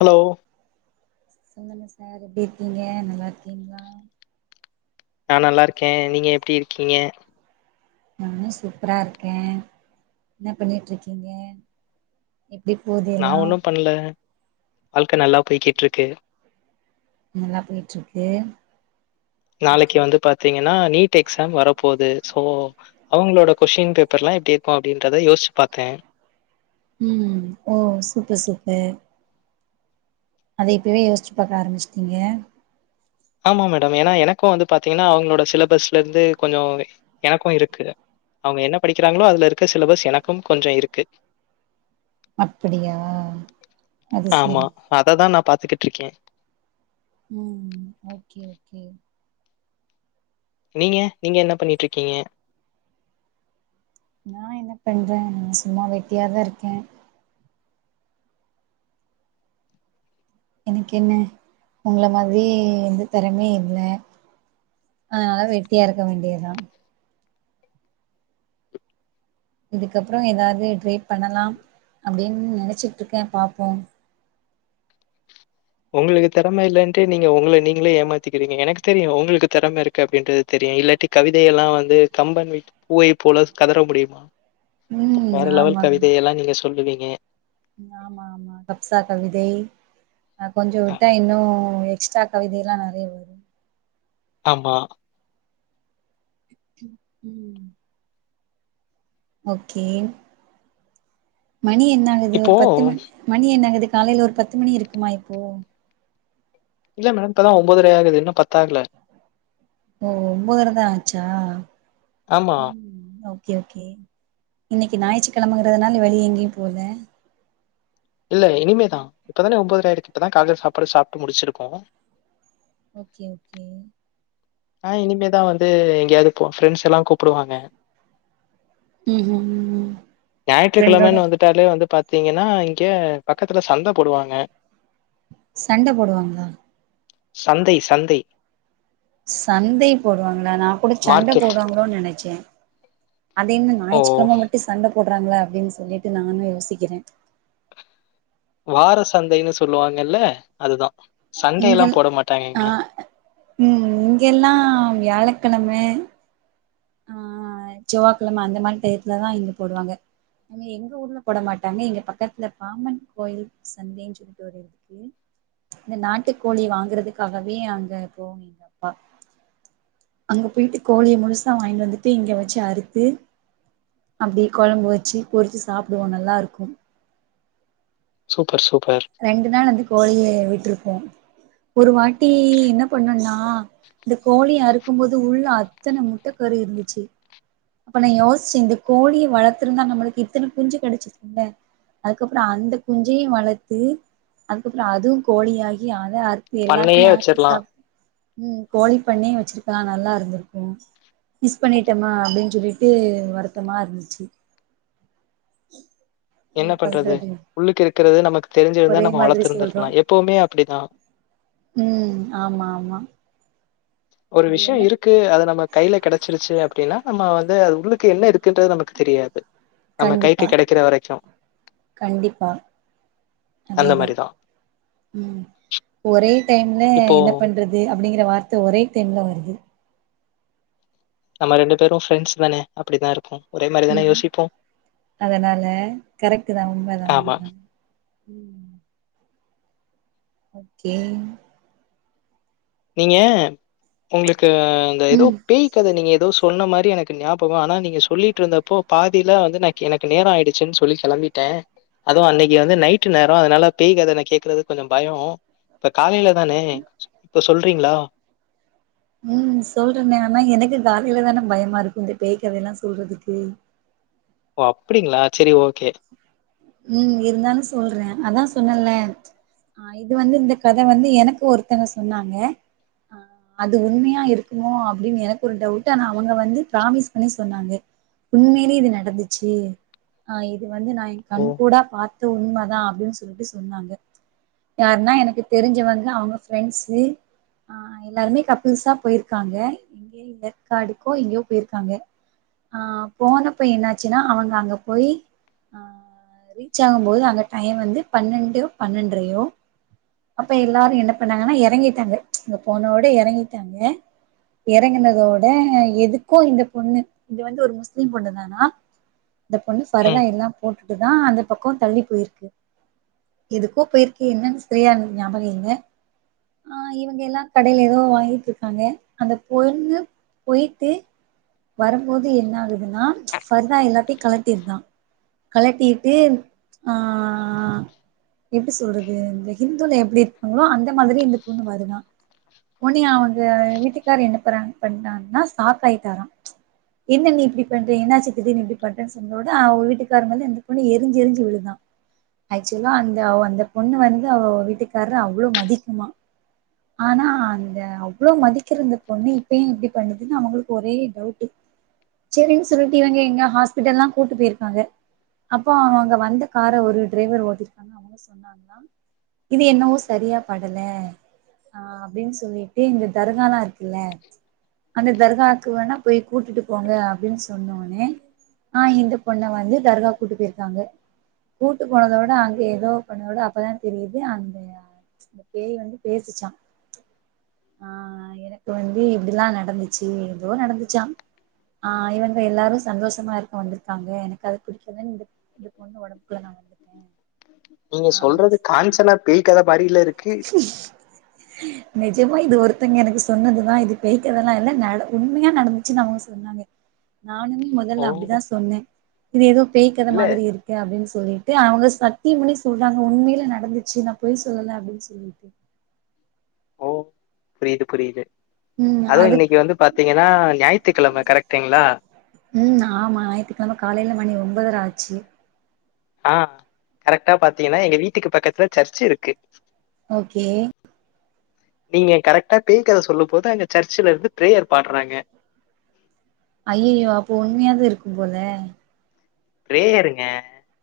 Hello சொல்லுங்க sir எப்டி இருக்கீங்க நல்லா இருக்கீங்களா நா நல்லாருக்கேன் நீங்க எப்டி இருக்கீங்க நானும் சூப்ரா இருக்கேன் என்ன பண்ணிட்டுருக்கீங்க நா ஒண்ணும் பண்ல வாழ்க்க நல்லா போய்கிட்டுருக்கு நல்லா போயிட்டுருக்கு நாளைக்கு வந்து பாத்தீங்கன்னா நீட் எக்ஸாம் வரப்போது சோ அவுங்களோட கொசின் பேப்பர்ல்லாம் எப்டி இருக்கும் அப்படின்றத யோசிச்சு பாத்தே ம் ஓ சூப்பர் சூப்பர் அத இப்பவே யோசிச்சு பாக்க ஆரம்பிச்சிட்டிங்க ஆமா மேடம் ஏன்னா எனக்கும் வந்து பாத்தீங்கன்னா அவுங்களோட சிலபஸ்லருந்து கொஞ்சம் எனக்கும் இருக்கு அவுங்க என்ன படிக்கிறாங்களோ அதுல இருக்க சிலபஸ் எனக்கும் கொஞ்சம் இருக்கு அப்டியா அது செரி [unintelligible] ருக்கேன் உம் ஓக்கே ஓக்கே நீங்க நீங்க என்ன பண்ணிடிருக்கீங்க நா என்ன பண்றே நான் சும்மா வெட்டியாதான் இருக்கேன் எனக்கு என்ன உங்கள மாதிரி வந்து திறமையே இல்ல அதனால வெட்டியா இருக்க வேண்டியதுதான் இதுக்கப்புறம் எதாவது ட்ரை பண்ணலாம் அப்டின்னு நெனச்சிட்ருக்கேன் பாப்போம் உங்களுக்கு திறம இல்லன்ட்டு நீங்க உங்கள நீங்களே ஏமாத்திக்கிறீங்க எனக்கு தெரியும் உங்களுக்கு திறம இருக்கு அப்டின்றது தெரியு இல்லாட்டி கவிதையல்லாம் வந்து கம்பன் வைத்த பூவை போல கதற முடியுமா ம் வேற லெவல் கவிதையெல்லாம் நீங்க சொல்லுவிங் க ஆம்மா ஆம்மா கப்சா கவிதை நா அ கொஞ்சவிட்டா இன்னு உயர் எக்ஸ்ட்ரா கவிதைல்லாம் நெறைய வரும் ஆம்மா ப்ச் ம் ஓக்கே மணி என்னாகுது ஒரு இப்போ பத்து மணி மணி என்னாகுது காலேல ஒரு பத்து மணி இருக்குமா இப்போ இல்ல மேம் இப்பதான் ஒன்பதரை ஆகுது இன்னும் பத்தாகல ஓ ஒன்பதரைதான் ஆச்சா ஆம்மா ஓக்கே ஓகே இன்னைக்கு ஞாயற்று கிழமங்கறதுனால வெளிய எங்கயும் போல இல்ல இனிமேதான் இப்பதானே ஒன்பதரை ஆயிருக்கு இப்பதான் காலேல சாப்பாடே சாப்ட்டு முடிச்சுருக்கோம் ஓக்கே ஓக்கே ஆஹ் இனிமேதான் வந்து எங்கேயாவது இப்போ ஃபிரெண்ட்ஸெல்லாம் கூப்டுவாங்க ம் ம் ம் ஃப்ரெண்டோட ஞாயிற்றுகிழமன்னு வந்துட்டாலே வந்து பாத் பாத்திங்கன்னா இங்க பக்கத்துல சந்த போடுவாங்க சண்ட போடுவாங்களா சந்தை சந்தை சந்தை போடுவாங்களா நான் கூட சண்ட மார்க்கெட். போடுவாங்களோனு நெனைச்சே அது என்ன ஓ! ஞாயிற்றுக்கிழம மட்டும் சண்ட போடுறாங்களா அப்டின்னு சொல்லிட்டு நானும் யோசிக்கிறே வார சந்தைன்னு சொல்லுவாங்கல்ல அதுதான் இங்கள் சண்டையெல்லாம் போட மாட்டாங்கங்க ஆஹ் உம் இங்கெல்லாம் வியாழ கெழம ஆஹ் செவ்வாக்கிழம அந்த மாரி டையத்துலதான் இங்க போடுவாங்க எங்க எங்க ஊர்ல போட மாட்டாங்க எங்க பக்கத்துல பாமன் கோயில் சந்தைன்னு சொல்லிட்டு ஒருதுக்கு இந்த நாட்டு கோழி வாங்குறதுக்காகவே அங்க போவாங்க எங்க அப்பா அங்க போய்ட்டு கோழிய முழுசு முழுசா வாங்கிட்டு வந்துட்டு இங்க வச்சு அறுத்து அப்டியே கொழம்பு வச்சு பொறுச்சு சாப்டுவோம் நல்லாருக்கும் சூப்பர் சூப்பர் ரெண்டு நாள் வந்து கோழிய விட்ரு வோம் ஒரு வாட்டி என்ன பண்ணனா இந்த கோழிய அறுக்கும்போது உள்ள அத்தன முட்டை கரு இருந்துச்சு அப்ப நா யோஸ்ச்சே இந்த கோழிய வளத்துருந்தா நம்மளுக்கு இத்தன குஞ்சு கெடச்சுருக்கும்ள அதுக்கப்றம் அந்த குஞ்சையும் வள த்து அதுக்கப்புறம் அதுவும் கோழியாகி அத அ றுத்து பண்ணையே எல்லாத்தையும் அறுத்து வச்சிரலாம் சாப் உம் கோழி பண்ணை வச்சிருக்கலா நல்லா இருந்திருக்கு மிஸ் பண்ணிட்டோமா அப்டின் சொல்லிட் டு வருத்தமா இருந்துச்சு என்ன பண்றது உள்ளுக்கு இருக்கிறது நமக்கு தெரிஞ்சிருந்தா ஒரே நம்ம மாதிரி சொல்றோ வளர்த்துிருந்திருக்கலாம் எப்பவுமே அப்டிதான் ம் ஆமா ஆமா ஒரு இது விஷ்ய என்ன இருக்கு அது நம்ம கைல கெடச்சிருச்சு அப்டினா நம்மா வந்து அது உள்ளுக்கு என்ன இருக்குன்றது நமக்கு தெரியாது நம்ம கண்டிப்பா கைக்கு கிடைக்கிற வரைக்கும் கண்டிப்பா அந்த அதேதா மாதிரிதான் உம் ஒரே டேன்ல இப்போ என்ன பண்றது அப்டிங்கிற வார் அட்த்து ஒரே டேம்ல வருது நம்ம ரெண்டு பேரு ஃப்ரெண்ட்ஸ் தானே அப்டிதா இருக்கு உம் அதனால கரெக்ட்டு தா உண்மதா ஆமா உண்மதா ஓகே நீங்க உங்ளுக் கு அந்த எதோ ம் பேய் கத நீங்க எதோ சொ சொன்ன மாரி எனக்கு ஞாபக ஆனா நீங்க சொல்லிட்ருந்தப்போ பாதில வந்து நா கெனக்கு நேர ஆயிடுச்சுன் சொல்லி கெளம்பிட்டே அதுவு அன்னைக்கு வந்து நைட்டு நேர அதனால பேய் கத நா கேக்குறதுக்கு கொஞ்ச பயோ இப்ப காலைல தலயணை சொல்றீங்ளா உம் சொல்றேன் ஆனா எனக்கு காலைல தான பயமா இருக்கு இந்த பேய் கதைலா சொல்றதுக்கு ஓ அப்டிங்ளா செரி ஓகே உம் இருந்தாலு சொல்றே அதா சொன்னேல ஆஹ் இது வந்து இந்த கத வந்து எனக்கு ஒருத்தவ்ங்க சொன்னாங்க ஆஹ் அது உண்மையா இருக்குமோ அப்டின் எனக்கு ஒரு டவுட்டு ஆனா அவுங்க வந்து ப்ராமிஸ் பண்ணி சொன்னாங்க உண்மைலே இது நடந்துச்சு ஆஹ் இது வந்து நா ஓ! கண் கூடா பாத் தது உண்ம தா அப்டின் சொல்லிட்டு சொன்னாங்க யாருன்னா எனக்கு தெரிஞ்சவங்க அவ்ங்க ஃப்ரெண்ட்ஸ்சு ஆஹ் எல்லாருமே கப்பிள்ஸா போயிருக்காங்க ஏற்காடுக்கோ எங்கயோ போயிருக்காங்க ஆஹ் போனப்ப என்னாச்சுனா அவ்ங்க அங்க போயி ஆஹ் அஹ் ரீச் ஆகும்போது அங்க டைம் வந்து பன்னெண்டு பன்னெண்டரையோ அப்ப எல்லாரு என்ன பண்ணாங்கன்னா இறங்கிட்டாங்க ம்ச் இந்த பொண்ணோட இறங்கிட்டாங்க இறங்கனதோட எதுக்கும் இந்த பொண்ணு இது வந்து ஒரு முஸ்லிம் பொண்ணு தானா இத்த பொண்ணு ஃபர்தா ம். எல்லா போட்டு தா அந்த பக்க தள்ளி போயிருக்கு எதுக்கோ போயிருக்கு என்னன்னு செரியா எனக்கு ஞாபக இல்ல ஆஹ் இவங்க எல்லா கடைல எதோ வாங்கிட்டு இருக்காங்க அந்த பொண்ணு போயிட்டு வரும்போது என்ன ஆகுதுனா‌ ஃபர்தா எல்லாத்தையு கலட்டிருதா கலட்டிட்டு ஆஹ் எப்டி சொல்றது இந்த ஹிந்துல எப்டி இருப்பாங்களோ அந்த மாதிரியே இந்த பொண்ணு வருதுதா ஒன்னே அவ்ங்க வீட்டுக்காரு என்ன பற்றாங் பண்ணிட்டாங்னா சாக்காயிட்டாறா என்ன நீ இப்டி பண்ற என்னாச்சு திடீர்னு நீ இப்டி பண்றன் சொல்லும் போது அவ்ங்க வீட்டுக்காரு மேல அந்த பொண்ணு எரிஞ்சு எரிஞ்சு விழுதா ஆக்சுவலா அந்த அந்த பொண்ணு வந்து அவ வீட்டுக்கார்ர அவ்ளோ மதிக்குமா ஆனா அந்த அவ்ளோ மதிக்கிற அந்த பொண்ணு இப்பயே இப்டி பண்ணுதுன் அவ்ங்களுக்கு ஒரே டவுட் சேரின்னு சொல்லிட்டு இவ்ங்க எங்கோ ஹாஸ்பிட்டல்லா கூட்டு போயிருக்காங்க அப்ப அவ அங்க வந்த கார ஒரு டிரைவர் ஓட்டிருக் இது என்னவோ சரியா படல ஆஹ் அப்டின் சொல்லிட்டு இந்த தர்ஹாலா இருக்குல்ல அந்த தர்ஹாவுக்கு வேணா போய் கூட்டிட்டு போங்க அப்டின் சொன்னோனே ஆஹ் இந்த பொண்ண வந்து தர்ஹா கூட்டு போயிருக்காங்க கூட்டு போனதோட அங்க எதோ ஒர் பொண்ணோட அப்பதா தெரியுது அந்த பேய் வந்து பேசுச்சா ஆஹ் எனக்கு வந்து இப்டிலா நடந்துச்சு எதோ நடந்துச் ச்சா ஆஹ் இவங்க எல்லாரு சந்தோஷமா இருக்க வந்திருக்காங்க எனக்கு அது புடிக்கலனு இது இந்த பொண்ணு ஒடம்புக்குள்ள நா வந்துட்டே நீங்க ஆ அப்டின்னு சொல்றது சொ காஞ்சனா பேய் க [unintelligible] நிஜமா இது ஒருத்தங்க எனக்கு சொன்னதுதா இது பேய்க்கதெல்லா இல்ல நட உண்மையா நடந்துச்சுன்னு அவங்க சொன்னாங்க நானுமே ஓ! முதல்ல அப்டிதா சொன்னே இது ஏதோ பேய்கத இல்ல. மாரி இருக்கு அப்டின்னு சொல்லிட்டு அவங்க சத்தியம் பண்ணி சொல்றாங்க உண்மையில நடந்துச்சு பொய் சொல்லல்ல அப்டின்னு சொல்லிட்டு ஓ! புரியுது புரியுது ம் அதுவு இன்னிக்கு அதுக்கு வந்து பாத்தீங்கன்னா ஞாயித்துக்கெழம கரெக்டுங்களா ம் ஆமா ஞாயித்துக்கிழம காலையில மணி ஒன்பதுரை ஆட்சி ஆஹ் கரெக்டா பாத்தீங்கன்னா எங்க வீட்டுக்கு பக்கத்துல சர்ச்சு இருக்கு ஓகே நீங்க கரெக்டா பேய் கத சொல்லு போது அங்க சர்ச்சல இருந்து பிரேயர் பாடுறாங்க ஐய்யோ அப்போ உண்மையாதா இருக்கு போல பிரேயர்ங்க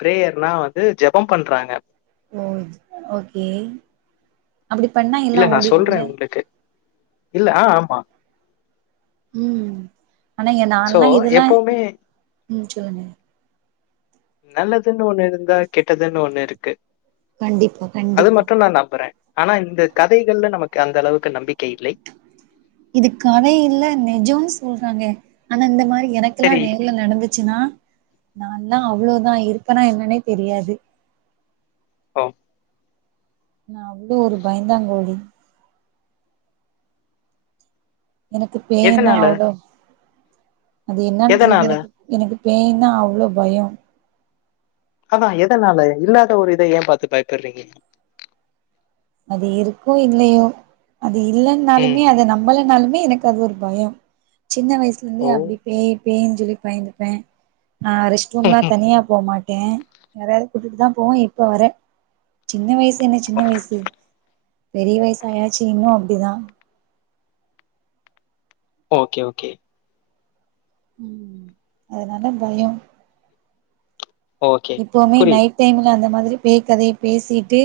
பிரேயர்னா வந்து ஜபம் பண்றாங்க ஓ ஓகே அப்டி பண்ணா எல்லா இல்ல நான் ஓடிடுல சொல்றேன் உங்களுக்கு. இல்ல ஆஹ் ஆமா உம் ஆனா ஏ சோ, நான்ல்லா இதெல்லா எப்பவுமே உம் சொல்லுங்க நல்லதுன்னு ஒண்ணு இருந்தா கெட்டதுன்னு ஒண்ணு இருக்கு கண்டிப்பா அது கண்டிப்பா மட்டு நா நம்புறே ஆனா இந்த கதைகள்ல நமக்கு அந்த அளவுக்கு நம்பிக்கை இல்லை இது கத இல்ல நிஜம்ன்னு சொல்றாங்க ஆனா இந்த மாரி எனக்கெல்லா சரி நேர்ல நடந்துச்சுன்னா நான்ல்லா அவ்ளோதா இருப்பனா என்னன்னே தெரியாது ஆஹ் நா அவ்ளோ ஒரு பயந்தா கோளி எனக்கு பேயனா எதனால? அவ்ளோ அது என்னன்னு தெரியல எதனால? எனக்கு எனக்கு பேயனா அவ்ளோ பயம் அதா எதனால இல்லாத ஒரு இத ஏ பாத்து ஏ பயப்படுறீங்க அது இருக்கோ இல்லயோ அது ம். இல்லன்னாலுமே அத நம்மளனாலுமே எனக்கு அது ஒரு பயம் சின்ன வயசுல இருந்து ஓ! அப்டி பேய் பேய் பாயந்துப்பே ஆஹ் ரெஸ்ட்ரூம்லா தனியா போமாட்ட ட்டேன் யாரது கூட்டுட்டு தா போவோ இப்ப வர சின்ன வயசு என்ன சின்ன வயசு பெரிய வயசு ஆயாச்சு இன்னு அப்டிதா ஓகே ஓகே ம் அதனால பயோ ஓகே. இப்பவுமே புரியுது. நைட் டைம்ல அந்த மாதிரி பேய் கதைய பேசிட்டு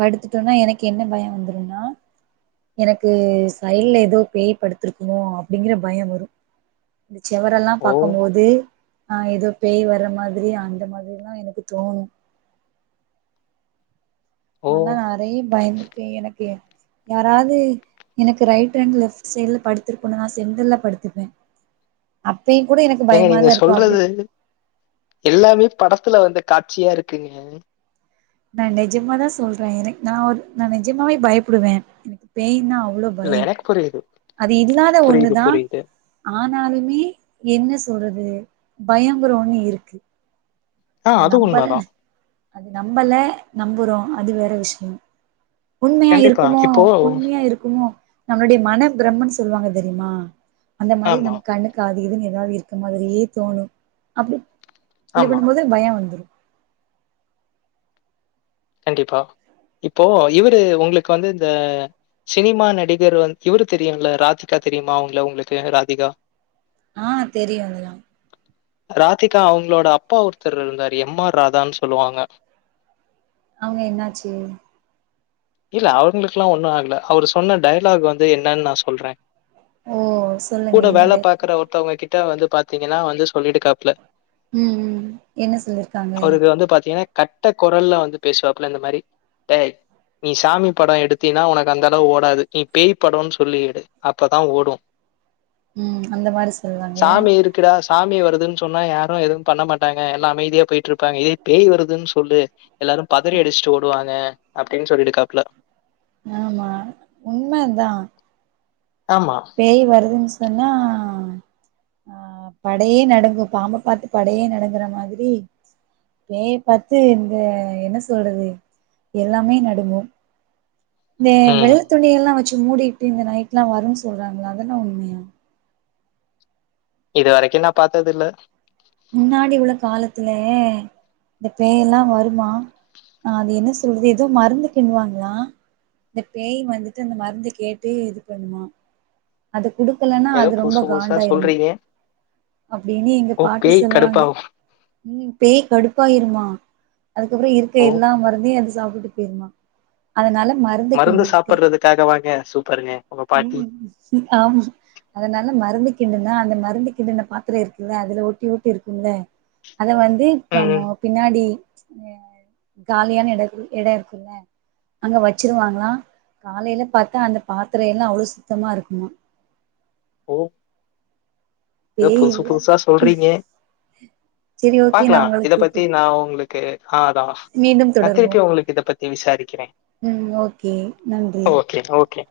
படுத்துட்டோனா எனக்கு என்ன பயோ வந்துருன்னா எனக்கு சைல்ல ஏதோ பேய் படுத்திருக்குமோ அப்டிங்கிற பயோ வரு இந்த செவரெல்லா ஓ! பாக்கும்போது அ ஏதோ பேய் வர்ற மாதிரி அந்த மா மாதிரிலா எனக்கு தோணு ஓ! ஆனா அதயு பயந்து ப்ப எனக்கு யாராது எனக்கு ரைட் ஹண்ட் லெஃப்ட் சைட்ல படுத்திருக்கனு நா செடர்ல படுத்துப்பே அப்பயு கூட எனக்கு ஏங்க நீங்க பயமாதா இருக்கு அப்டி சொல்றது எல்லாமே படத்துல வந்த காட்சியா இருக்குங்க நா நெஜமா தா சொல்றே எனக் நா ஒரு நா நெஜமாவே பயப்படுவே எனக்கு பேயின்னா இல்ல எனக் பரியது அது இல்லாத ஒண்ணதா ஆனாலுமே என்ன சொல் து பயோங்கர ஒன்னு இருக்கு ஆ அத அது நம்பல் உண்மைதான் அது நம்பல நம்புறோ அது வேற விஷயோ உண்மையா கண்டிப்பா இருக்குமோ இப்போ உண்மியா இருக்குமோ நம்ளோடைய மன பிரம்மன் சொல்லுவாங்க தெரியுமா அந்த மாதிரி ஆமா நம்ம கண்ணுக் அது இதுனு எதாது இருக்க மாரியே தோணு அப்டி ஆமா ஏ வந்துரு கண்டிப்பா இப்போ இவரு உங்ளுக் வந்து இந்த சினிமா நடிகர் வந் இவரு தெரியுங்ள ராதிகா தெரியுமா? அவுங்ள உங்ளுக் ராதிகா அ தெரியு அவ்ங்களா ராதிகா அவங்களோட அப்பா ஒருத்தர் இருந்தார் எம் ஆர் ராதான் சொல்லுவாங்க. அவங்க என்னாச்சு? இல்ல அவுங்ளுக்ல்லா ஒண்ணு ஆகல. அவரு சொன்ன டயலாக் வந்து என்னன் நா சொல்றே. ஓ சொல்லுங்க கூட என்ன வேல டைப் பாக்குற ஒருத்தவங்க கிட் ட வந் பாத்தீங்கன்னா வந்து சொல்லிட்காப்புல ம் ம் என்ன சொல்லிருக்காங்க? அவருக்கு வந்து பாத்தீங்கன்னா கட்ட குரல்ல வந்து பேசுவாப்புல இந்த மாரி. டேய் நீ சாமி படோ எடுத்தீன்னா உனக் அந்த அளவு ஓடாது. நீ பேய் படோனு சொல்லி எடு அப்பதா ஓடு ம் அந்த மாரி சொல்லுவாங்க சாமி இருக்குடா சாமி வருதுன்னு சொன்னா யாரும் எதுவு பண்ண மாட்டாங்க. எல்லா அமைதியா போய்ட்டு இருப்பாங்க. இதே பேய் வருதுன்னு சொல்லு எல்லாரும் பதறி அடிச்சுட்டு ஓடுவாங்க அப்டின்னு சொல்லிட்காப்ல ஆமா உண்மை தா ஆமா பேய் வருதுன்னு சொ ன்னா ஆஹ் படையே நடுங்கும். பாம்ப பாத்து படையே நடுங்குற மாதிரி பேய பாத்து இந்த என்ன சொல்றது எல்லாமே நடுங்கூ. இதே வெள்ள ம் துணிய எல்லா வச்சு மூடிட்டு இந்த நைட்ல வரும்னு சொல்றாங்க இல்ல. அதெல்லா உண்மையா? இது வரைக்கும் நா பாத்தது இல்ல. முன்னாடி உள்ள காலத்திலே இந்த பேய் எல்லா வருமா ஆஹ் அது என்ன சொ இது ஏதோ மருந்து கிண்டுவாங்க இந்த பேய் வந்துட் இந்த மருந்த கேட்டு இது பண்ணுமா அது குடுக்கலன்னா ஏதோ அது ரொம்ப புதுசு புதுசா காண்டாயிருமா சொல்றீங்க அப்டினி எங்க ஓ பாட்டி பேய் சொல்வாங்க. கடுப்பாகு உம் பேய் கடுப்பாயிருமா அதுக்கப்பறம் இருக்க ஓ எல்லா மருந்தையும் எடுத்து சாப்ட்டு போய்ருமா அதனால மருந்து சாப்றதுக்காகவாங்க சூப்பருங்க உங்க பாட்டி. ம் ஆமா அதனால மருந்து கிண்டுன்னா அந்த மருந்து கிண்டுன்ன பாத்திர இருக்குல்ல அதுல ஒட்டி ஒட்டி இருக்குல அத வந்து நம்மோ ம் பின்னாடி அஹ காலியான எட எடம் இருக்குல்ல அங்க வச்சிருவாங்ளாம். காலையில பாத்தா அந்த பாத்திர எல்லா அவ்வளவு சுத்தமா இருக்கு மா ஓ ஏதோ பேய் புதுசு இல்ல புதுசா சொல்றீங்க செரி ஓகே நா பாக்கலாம் இத உங்களுக்கு பத்தி கூப் நான் உங்களுக்கு. ஓகே. ஆஹ அதான் மீண்டும் நான் தொடருவோம் திருப்பி உங்களுக்கு இத பத்தி விசாரிக்கிறேன் ம் ஓகே நன்றி ஓகே ஓகே.